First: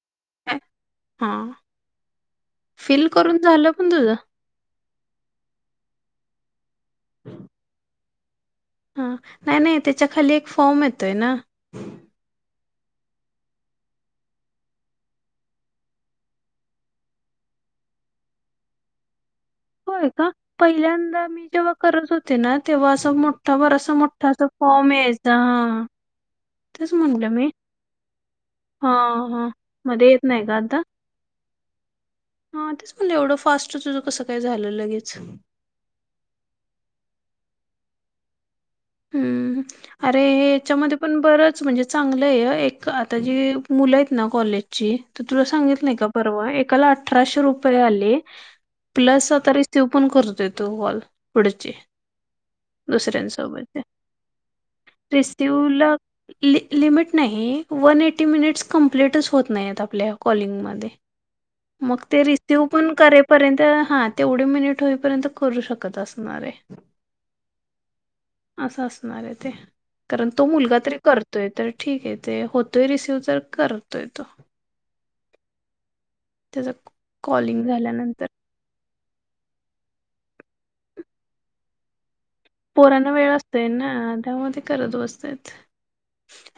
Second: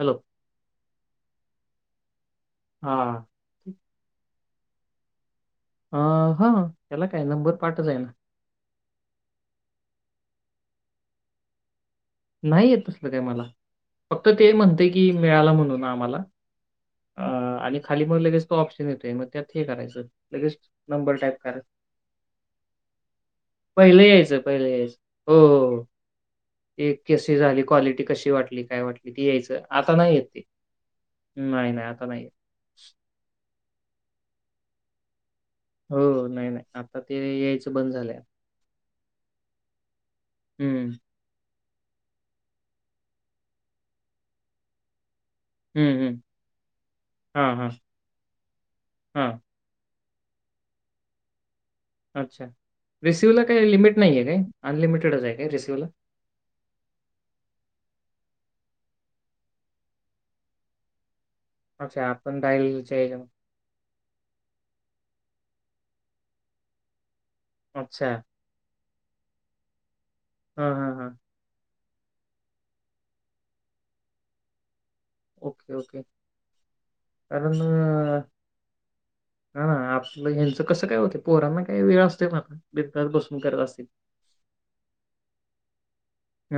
Hello [inaudible] हा हा fill करून झाल पण तुझं. अ हा त्याला काय नंबर पाठवला आहे ना. हा नाही नाही त्याच्या खाली एक फॉर्म येतोय ना. नाहीय दुसर काय मला फक्त ते म्हणते की मिळाला म्हणून आम्हाला. अ आणि खाली मग लगेच त ऑप्शन येतोय मग त्यात. हे करायचं होय का लगेच नंबर पहिल्यांदा टाईप मी करायचं जेव्हा करत होते ना तेव्हा अस मोठा बरस पहिले मोठा फॉर्म यायचा हा. [inaudible] एक कशी झाली क्वालिटी कशी वाटली काय वाटली ती हां, हां. यायचं आता मध्ये नाही येत ते. नाही, नाही. नाही येत. हा तेच म्हणलं एवढं फास्ट तुझ कसं काय झालं लगेच. हो नाही नाही आता ते यायचं बंद झालं. हम्म अरे हम्म याच्यामध्ये पण बरच म्हणजे. चांगलं आहे एक आता जी मुलं आहेत ना कॉलेजची. तुला सांगित नाही हम्म का हम्म परवा एकाला अठराशे हां हां रुपये आले प्लस हां आता रस पण करत तू कॉल पुढची. अच्छा रिसिव्हला काही दुसऱ्यांसोबत लिमिट नाही आहे काय अनलिमिटेडच आहे काय रिसिव रिसिव्हला ला लिमिट नाही वन एटी मिनिट्स कमप्लीटच होत नाही आहेत आपल्या कॉलिंगमध्ये मग अच्छा ते आपण रिसिव पण राहिलीच्या ह्याच्यामध्ये कररापर्यंत हा तेवढी मिनिट होईपर्यंत करू शकत असणारे अच्छा अस ते कारण तो हां, मुलगा हां, तरी हां. करतोय तर ठीक आहे ते होतोय रिसिव तर करतोय तो ओके ओके त्याचा कारण कॉलिंग ह झाल्यानंतर ना आपलंच कसं काय होते पोरांना का वेळ असते म पोरांना वेळ असतेय ना त्यामध्ये करत बसते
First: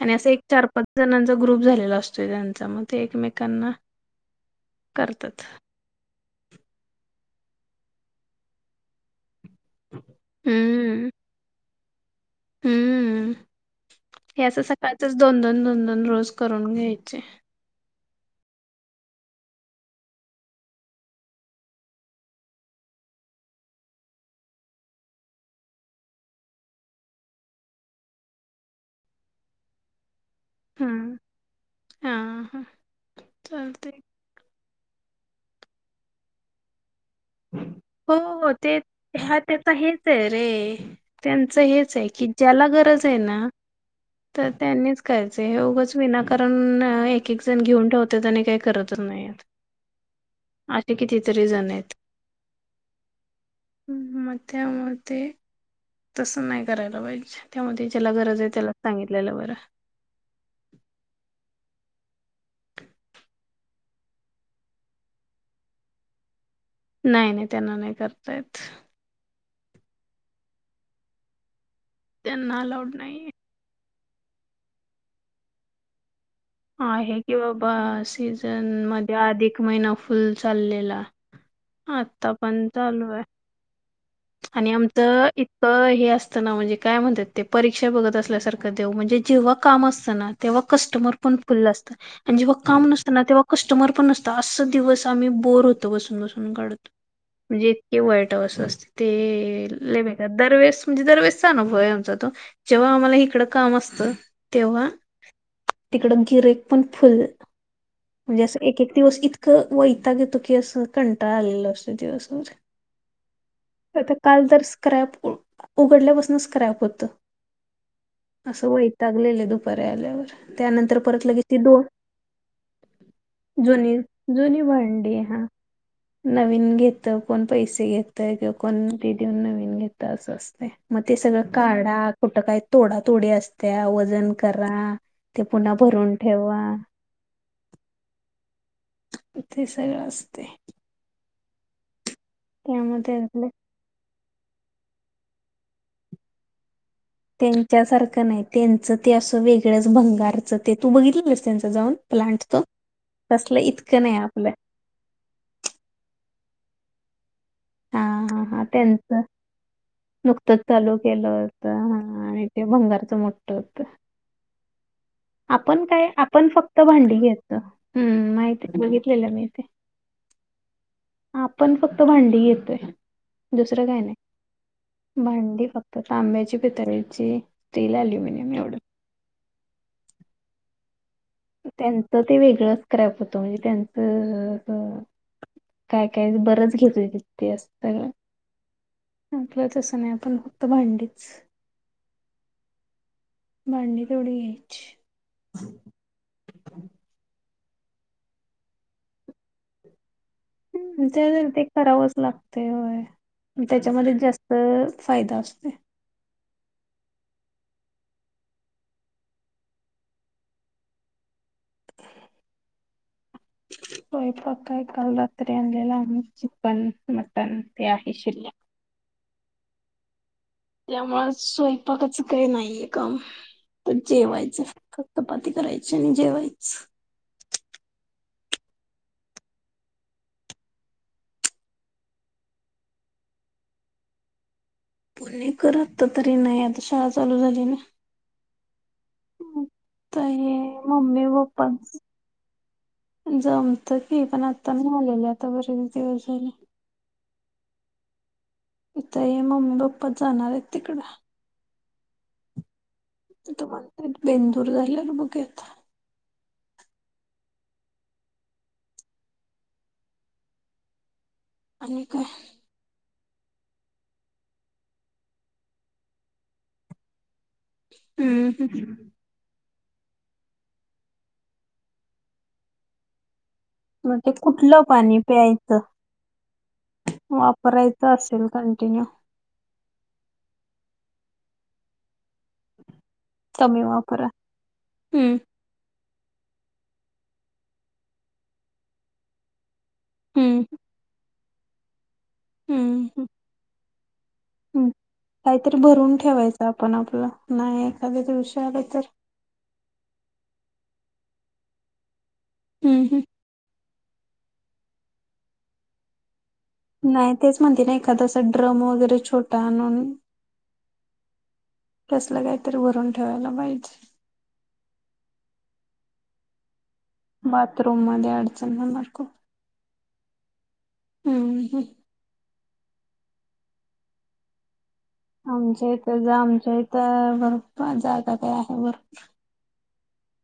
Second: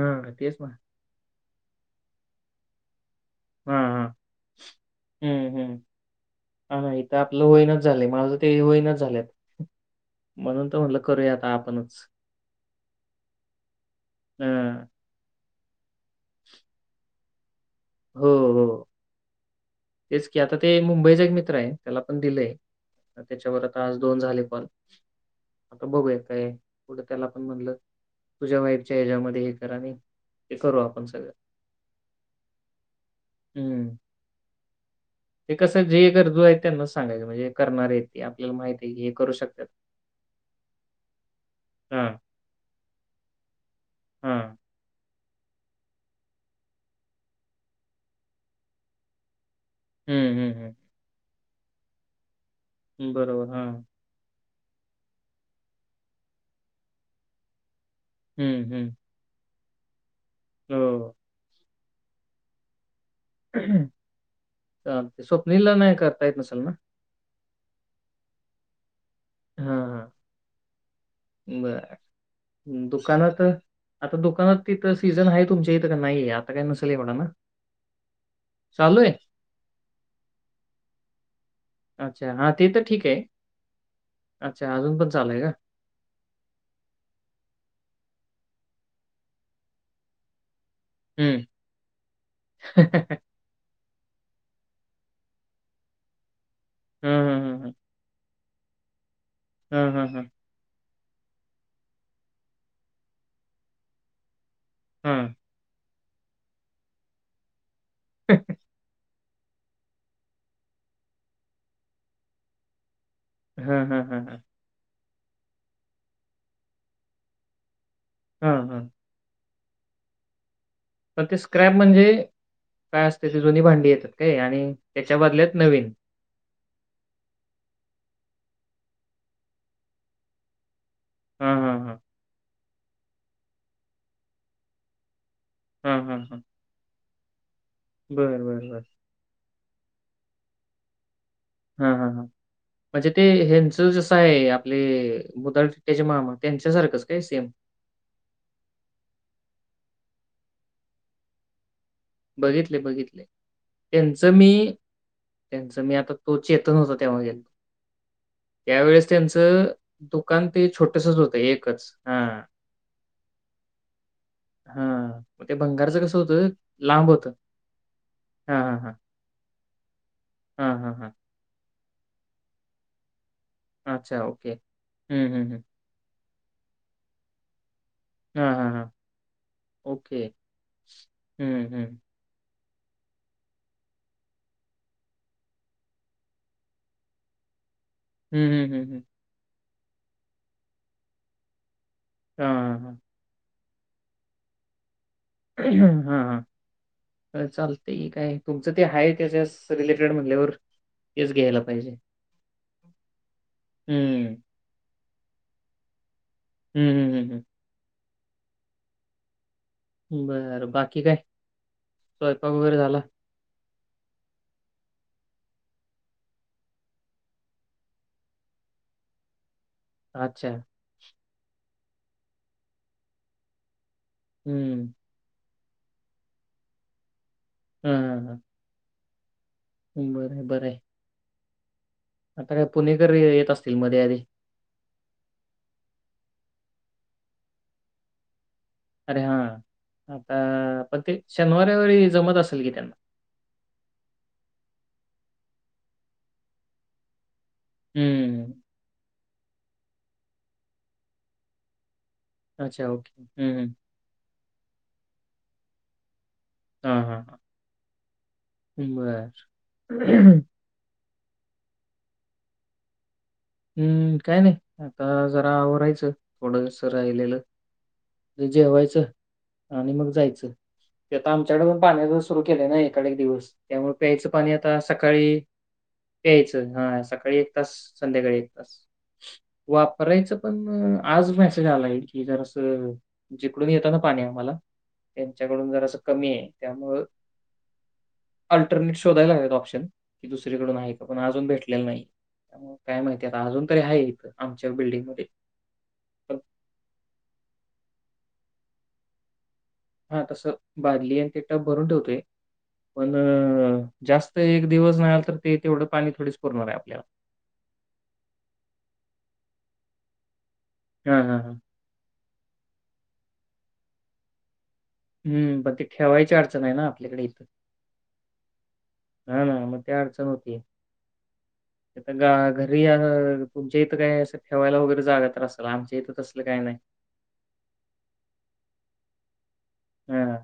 आणि असं एक तेच चार ना. पाच जणांचा ग्रुप झालेला असतो त्यांच्या म ते एकमेकांना हां, हां. करतात लं होईनाच झाले माझं ते होईनाच झाल्यात म्हणून तर म्हटलं हम्म. करूया आता आपणच हम्म हे असं हां. सकाळचच दोन दोन रोज करून घ्यायचे हो हो तेच की आता ते मुंबईचा एक मित्र आहे त्याला पण दिलंय त्याच्यावर आता आज दोन झाले पल आता बघूया काय कढं त्याला पण म्हणलं तुझ्या वाईफच्या ह्याच्यामध्ये हे करा नाही हे करू आपण हं. सगळं हां, हां. हम्म चालतंय. ते कसं जे गरजू आहे त्यांना सांगायचं म्हणजे करणार हो ते ह त्याचा हेच आहे रे त्यांच हेच आहे हां, की ज्याला गरज आहे ना तर हां. त्यांनीच कायच हेगच विना कारण एक एक जण घेऊन ठेवते आणि काही करतच नाहीत हं, हं, असे कितीतरी जण आहेत बरोबर हा त्यामध्ये तस नाही करायला पाहिजे त्यामध्ये त्याला गरज आहे हं, त्याला हं. सांगितलेलं बरं हो हम् चचा स्वप्नीला नाहीय कातायत मसल ना नाही नाही त्यांना नाही करता येत बर त्यांना अलाउड नाहीये. दुकानात आता दुकानात तिथं सीझन आहे तुमच्या इथं का नाही यात आहे कि बाबा सीझन चालू आहे? मध्ये आधिक महिना फुल चाललेला. अच्छा. आता हां, पण ते तर ठीक चालू आहे. आणि अच्छा अजून पण आमचं चालू आहे का? इतकं हे असतना म्हंजे काय म्हणतात ते परीक्षा बघत अस असल्या सारख म्हंजे देव जेवा काम असताना तेव्हां कस्टमर पण हं. फुलं असतं अन जेव्हा काम नसत ना तेव्हा कस्टमर पण नसत अस दिवस आम्ही बोर होतो बसून बसून काढतो हं, हं, हं, म्हणजे हं. इतके वाईट त अस असते ते हां, लै हां, बेक्कार हां. दरवेळेस म्हणजे दरवेळेसचा अनुभव आहे आमचा तो, जेव्हा आम्हाला हिकडं काम असतं तेव्हा हां. तिकड गिराईक पण फुल म्हणजे असं एक एक दिवस इत वैताग येतो की असं कंटाळा आलेला असतो दिवसभर. हां, हां, आता हां, हां. काल तर स्क्रॅप उघडल्यापासून स्क्रॅप होत. हां, असं हां. वैतागलेले दुपारी आल्यावर त्यानंतर पण परत ते लगेच ती स्क्रॅप दोन म्हणजे? काय असतेची जुनी भांडी येतात, काय जुनी आणि त्याच्या भांडी हा बदल्यात नवीन. नवीन घेत कोण पैसे घेत ते कि कोण ते देऊन नवीन घेत असं असतंय, मगं ते सगळं हां, हां, हां. काढा कुठं काही तोडातोडी असत्या वजन करा ते पुन्हा भरून ठेवा. बर बर बर. इ तेे सगळं असते. हा. हा. हा. म्हणजे त्यामध्ये ते आपलं हेंच जस [unintelligible] आपले बधळ्याचे मामा त्यांच्यासारखंच. काय सेम? तेच्यासारखं नाही त्यांचं ते असं वेगळंच भंगारच ते तू बघितलंस त्यांचं जाऊन प्लांट तो बघितले बघितले तसलं इतकं नाही त्यांचं आपलं मी त्यांचं मी आता तो चेतन होता त्या मध्ये हा हा त्यांच नुकतच ते चालू छोटंसंच केलं होतं होत ह, एकच. हां, आणि ते भंगारच मोठ [unintelligible] [inaudible] हा मग ते बंघांरचं कसं होतं फक्त लांब भांडी होतं. घेत, हम् हां, हां, माहिती हां. बघितलेलं मी, हां, हां, हां. आपण फक् भांडी येतोय दुसर का नाही, अच्छा ओके. हं, हं, हं. भांडी फक्त तांब्याची [unintelligible] स्टील अल्युमिनियम हां, हां, एवढंच. हां. ओके. हं, हं. त्यांचं ते वेगळंच क्रॅप होतं म्हणजे त्यांचं काय काय बरंच घेतय त ते असतं न. हम्म हम्म हम्म हम्म. [unintelligible] असं नाही आपण फक्त भांडीच हां. मांडी तोड घ्यायची. चालते काय तुमचं ते आहे त्याच्यास रिलेटेड म त्या ते करावंच लागतय वय त्याच्यामध्ये हं. जास्त फायदा असतय. हम्म हम्म हम्म हम्म. बरं बाकी काय स्वयंपाक वगैरे झाला? स्वयपाक काय काल रात्री आणलेला आमी चिकन मटन ते आहे शिल्लक. अच्छा. त्यामुळे स्वयंपाकाच काही नाहीये काम त जेवायचं हं. फक्तं. ती करायची आणि जेवायच. हम्म हम्म हम्म. बर, बरं. आता काय पुणेकर येत असतील मध्ये अधे. पुणे कर आता तर नाही ना आता शाळा चालू झाली ना. अरे हा हम्म. तर आता हे पण ते मम्मी शनिवार पप्पाच रविवारी जमत असेल कि त्यांना जमत की पण आता मी आलेले आता बरेच दिवस झाले हम्म ता हे मम्मी पप्पा जाणार आहेत तिकडं अच्छा ओके हं, आता हं. म्हणत्यात बेंदूर झाल्यावर बघूया हा हा ह बर आणि काय हम्म काय नाही आता आवरायचं थोडं राहिलेलं जे हम्म जेवायचं हम् आणि मग जायचं ते आता आमच्याकडे पण पाण्याच सुरु केले नाही एकाड एक दिवस त्यामुळे मग प्यायचं ते पाणी आता कुठलं पाणी सकाळी प्यायचं प्यायचं हा सकाळी एक तास वापरायचं संध्याकाळी असेल तास कंटिन्यू वापरायचं पण आज मेसेज आला आहे कि जर असं जिकडून कमी येतं ना पाणी वापरा आम्हाला हम्म त्यांच्याकडून जर असं कमी आहे त्यामुळे अल्टरनेट शोधायला लागत ऑप्शन की हम्म दुसरीकडून आहे का पण अजून भेटलेलं नाही त्यामुळे काय माहिती आता अजून तरी आहे इथं आमच्या ह् बिल्डिंगमध्ये काहीतरी भरून पण ठेवायचं आपण आपलं नाही एखाद्या दिवशी आलं तर हा तस बादली आणि ते टप भरून ठेवतोय हम्म पण हम्म जास्त एक दिवस नाही तर ते तेवढं पाणी थोडीच पुरणार आहे आपल्याला. नाही तेच म्हणते ना एखादा ड्रम वगैरे छोटा आणून हम् हम् हम कसलं काहीतरी भरून ठेवायला पाहिजे हम् पण ते ठेवायची अडचण आहे ना य बाथरूम मध्ये अडचण होणार खूप ह ना मग त्या अडचण हो हम्म हम् रि तुमच्या इथं काय असं ठेवायला वगैरे जागा तर असेल, आमच्या इथ इथं जा तसलं काही आमच्या नाही. इथं बरर जागा काय आहे भरपूर हम्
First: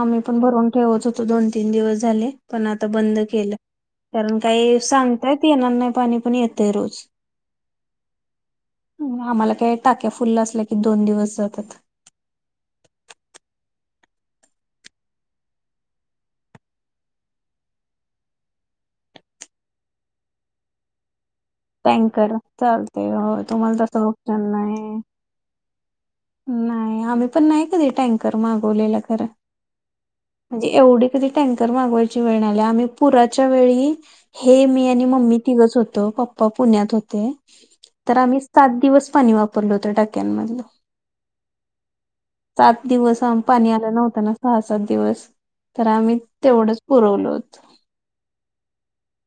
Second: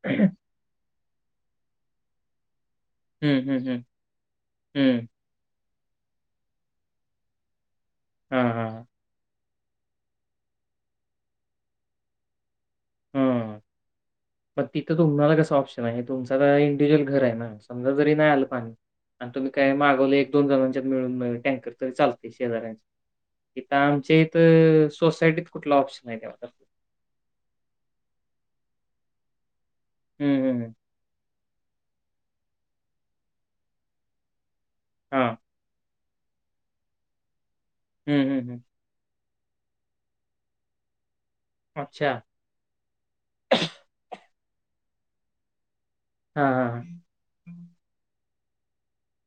आम्ही पण भरवून ठेवत होतो दोन तीन दिवस झाले पण आता बंद हं, केलं हं, हं. कारण काही हं. सांगतायत येणार नाही पाणी पण येतेय रोज हां, हां, हां. आम्हाला ्या टाक्या फुलल्य असल्या की दोन दिवस जातात हम्म मग तिथं तुम्हाला कसं ऑप्शन आहे तुमचा तर इंडिव्हिज्युअल घर आहे ना समजा जरी नाही आलं पाणी आणि तुम्ही काय मागवले एक दोन जणांच्यात मिळून मिळेल टँकर तरी चालतय टँकर शेजऱ्यांचे चालतय हो इथ तुम्हाला तसं आमच्या इथ ऑप्शन नाही सोसायटीत कुठला ऑप्शन आहे तेव्हा तर. नाही आम्ही पण नाही कधी टँकर मागवलेलं खरं हं, हं, म्हणजे हं. एवढी कधी टँकर मागवायची वेळ नाही आली आम्ही पुराच्या वेळी हे मी आणि हां. मम्मी तिघच होतो होतो पुण्यात होते तर हं, हं, आम्ही हं. सात दिवस पाणी वापरलं होतं टाक्यांमधलं अच्छा. सात दिवस पाणी आलं नव्हता ना सहा सात दिवस तर आम्ही हां, हां, तेवढंच हां. पुरवल होत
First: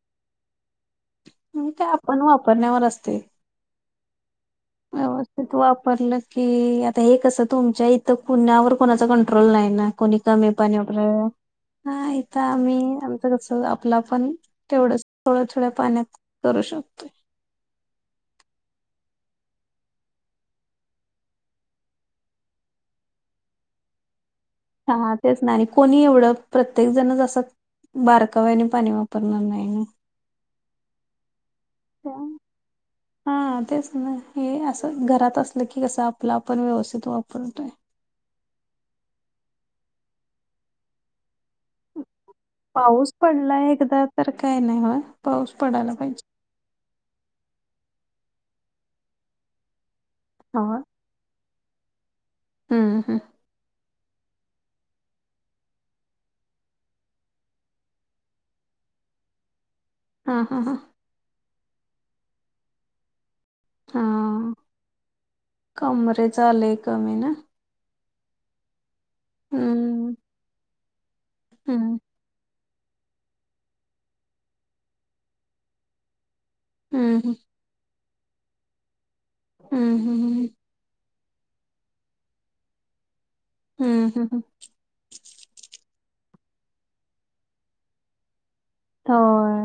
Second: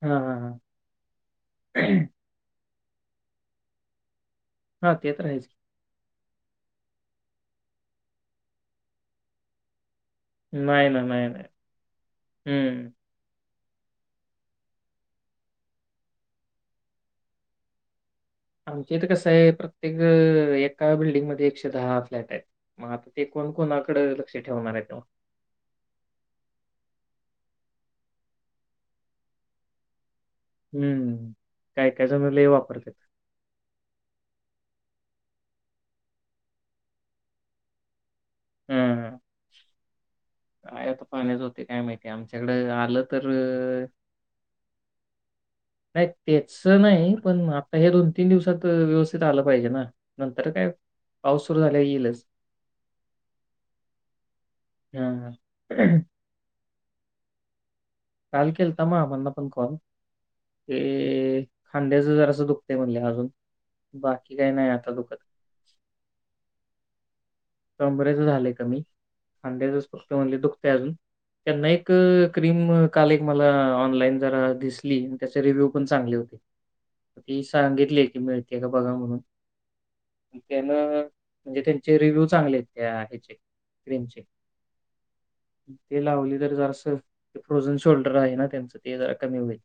हम हम हम म ते आपण वापरण्यावर असतय हां, ते तर आहेच. व्यवस्थित वापरल कि आता हे कसं तुमच्या इथं कुणावर कुणाचा कंट्रोल नाही ना कोणी कमी पाणी नाही ना, वगैरे नाही, नाही. हा इथं आम्ही हं. आमचं कस आपल आपण तेवढं थोड्या थोड्या पाण्यात करू शकतो आमचे इथ कसं आहे प्रत्येक एका बिल्डिंगमध्येध्ये एकशे दहा फ्लॅट आहेत मग आता ते कोण कोणाकड हा तेच नाही कोणी एवढं प्रत्येक ण बारकाव्याने पाणी वापरणार नाही ना हम्म काय काय त्या- जणलं हे वापरतेत हा तेच ना हे घरात असलं की कस आपलं आपण व्यवस्थित वापरतोय हम्म काय आता पाण्याच होते काय माहिती आमच्याकडं आलं पाऊस तर पडलाय एकदा तर काय नाही होय पाऊस पडायला नाही पाहिजे. तेच नाही पण आता हे दोन तीन दिवसात व्यवस्थित आलं पाहिजे ना नंतर काय होय. पाऊस सुरू झाला येईलच हम्म हम्म हम् काचाल केलता मग आपणना पण कॉल हा हा हा ते खांद्याचं जरा असं दुखते म्हणले अजून हा बाकी काही नाही आता दुकद कमरेच लय कमी ना. र झालंय कमी खांद्याच हम्म फक्त म्हणले दुखतय अजून त्यांना एक हम्म क्रीम काल एक मला ऑनलाईन जरा दिसली त्याचे रिव्ह्यू पण चांगले होते हम्म ती सांगितली की मिळते का बघा म्हणून हम्म हम्म त्यान म्हणजे त्यांचे रिव्ह्यू चांगले आहेत त्या ह्याचे हम्म क्रीमचे हम्म ते लावली तर जरस फ्रोजन शोल्डर आहे ना त्यांचं ते जरा हो कमी होईल.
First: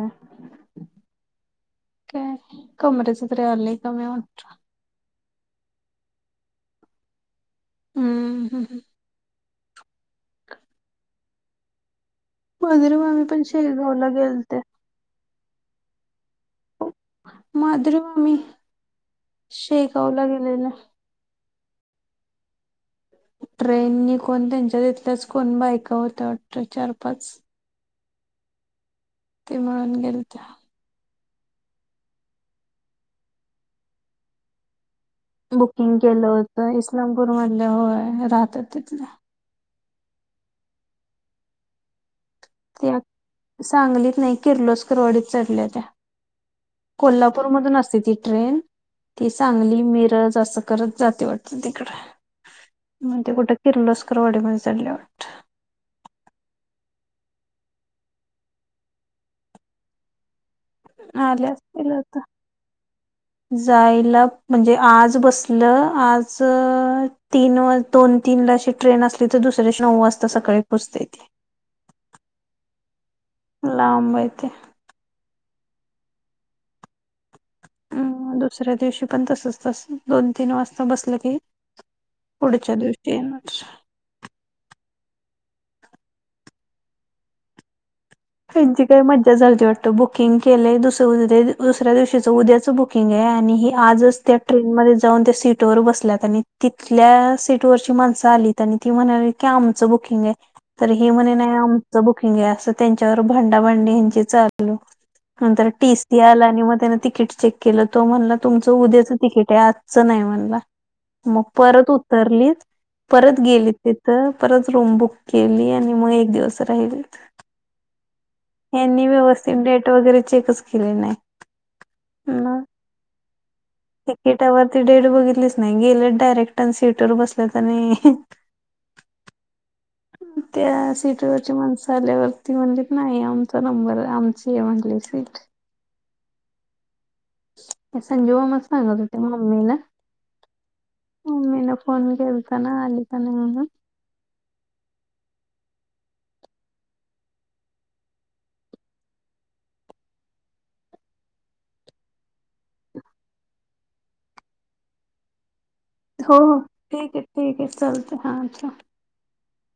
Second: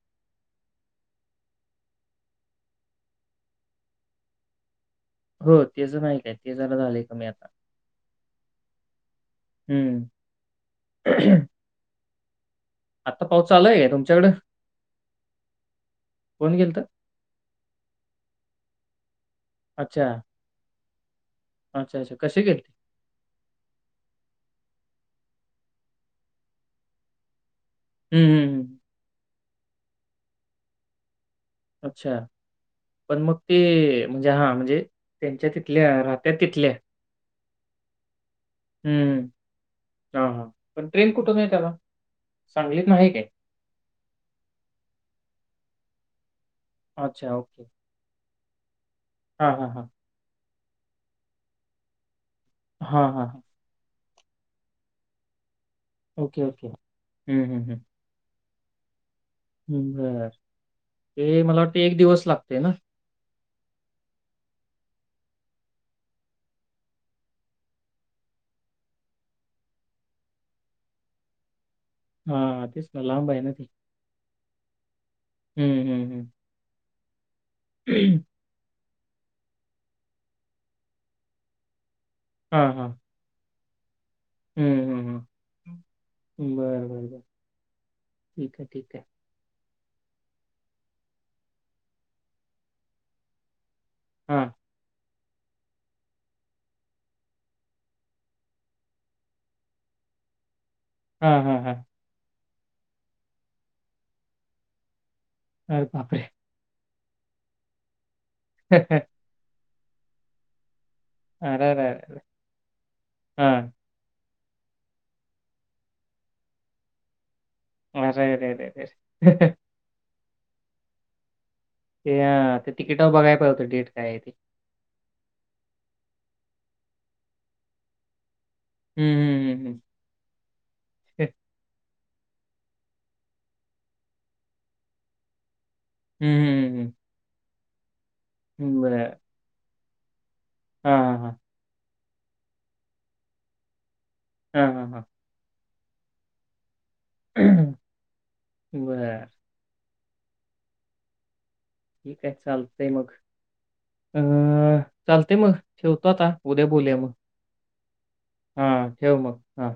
कमरेच तररयाले कम हो तेच नाही काय ते जरा झाले कमीी आता हम्म हम्म हम्म हम्म मधुरम आम्ही आता पण पाऊस चालाय आहे शेगावला तुमच्याकड गेलते. कोण गेल तर माधरवा ममी अच्छा. शेगावला गेलेलं अच्छा अच्छा कशी गेलेती ट्रेन कोण त्यांच्या तथल्याच कोण बायका होत्या वाटत चार पाच हम्म हम्म हम् ते म्हणून गेल त्या अच्छा पण मग ते म्हणजे हा म्हणजे त्यांच्या तिथल्या बुकिंग केलं राहत्या तिथल्या. होत इस्लामपूर मधले होय राहत तिथलं हा हा पण ट्रेन कुठच आहे त्याला सांगलीतनं त्या आहे काय? सांगलीत नाही किर्लोस्करवडीत चढल्या त्या अच्छा, कोल्हापूर ओके. मधून असते ती ट्रेन ती हां, हां, सांगली हां. मिरज अस जात वा तडेग हां, हां, हां. कुठ कि ककवडीमध्ये सलेट ओके ओके हम्म हम्म हम् हम्म बर वाटतं ते आले मला वाटतें असतील एक आता दिवस लागते ना जायला म्हणजे आज बसलं आज तीन दोन तीन ट्रेन असली तर दुसऱ्याशी नऊ वाजता सकाळी पोचतेेते हा तेच का लांब आहे ओके हम्म हम्म हम्म अम् दुसऱ्या दिवशी पण तसच तस दोन तीन वाजता बसलं की पुढच्या दिवशी येनच हम्म हम्म हम बर बर बर त्यांची काय मज्जा झाली जेवट बुकिंग केलंय दुस उद्या दुसऱ्या दिवशीच उद्याच बुकिंग आहे आणि आजच त्या हां. ट्रेन म जाऊन त्या सीट ववर बसल्यात आणि तिथल्या सीटवरची माणसं आलीत आणि ती म्हणाली की आमचं ब खिंगे तर हे म्हणे हां, नाही हां, हां. आमचं बुकिंग आहे असं त्यांच्यावर भांडाभांडी यांची चाललू नंतर अरे टीसी बापरे! आला आणि मग त्याने तिकीट चेक केलं त म्हणलं तुमचं उद्याचं तिकीट आहे आ नाही म्हणला मग परत अरेरेरे! उतरली परत गेली हां. तिथं परत रूम बुक केली आणि मग एक दिवस राहिली अरेरेरे! यांनीनी व्यवस्थित डेट वगैरे चेकच केले नाही ते ह मग ते तिकिट बघाय प होतं डेट काय आहे ते तिकिटावरती डेट बघितलीच नाही गेले डायरेक्ट सीटवर बसले आणि हम्म हम् हम् हम् त्या सिटीवररची माणस झाल्यावरती म्हणज नाही आमचा नंबर आमची आहे म्हगली सीट हम्म हम् हम् हम् संजीवा म सांगत होते मम्मीला हा हा हा मम्मीन फोन केलताना आली का नाही म्हणून हा हा हा बर ठीक आहे चाल ते मग अं चाल ते मग ठेवतात आ हो हो उद्या बोलले मग ठीक आहे ठीक आहे चालतंय हा ठेव मग हा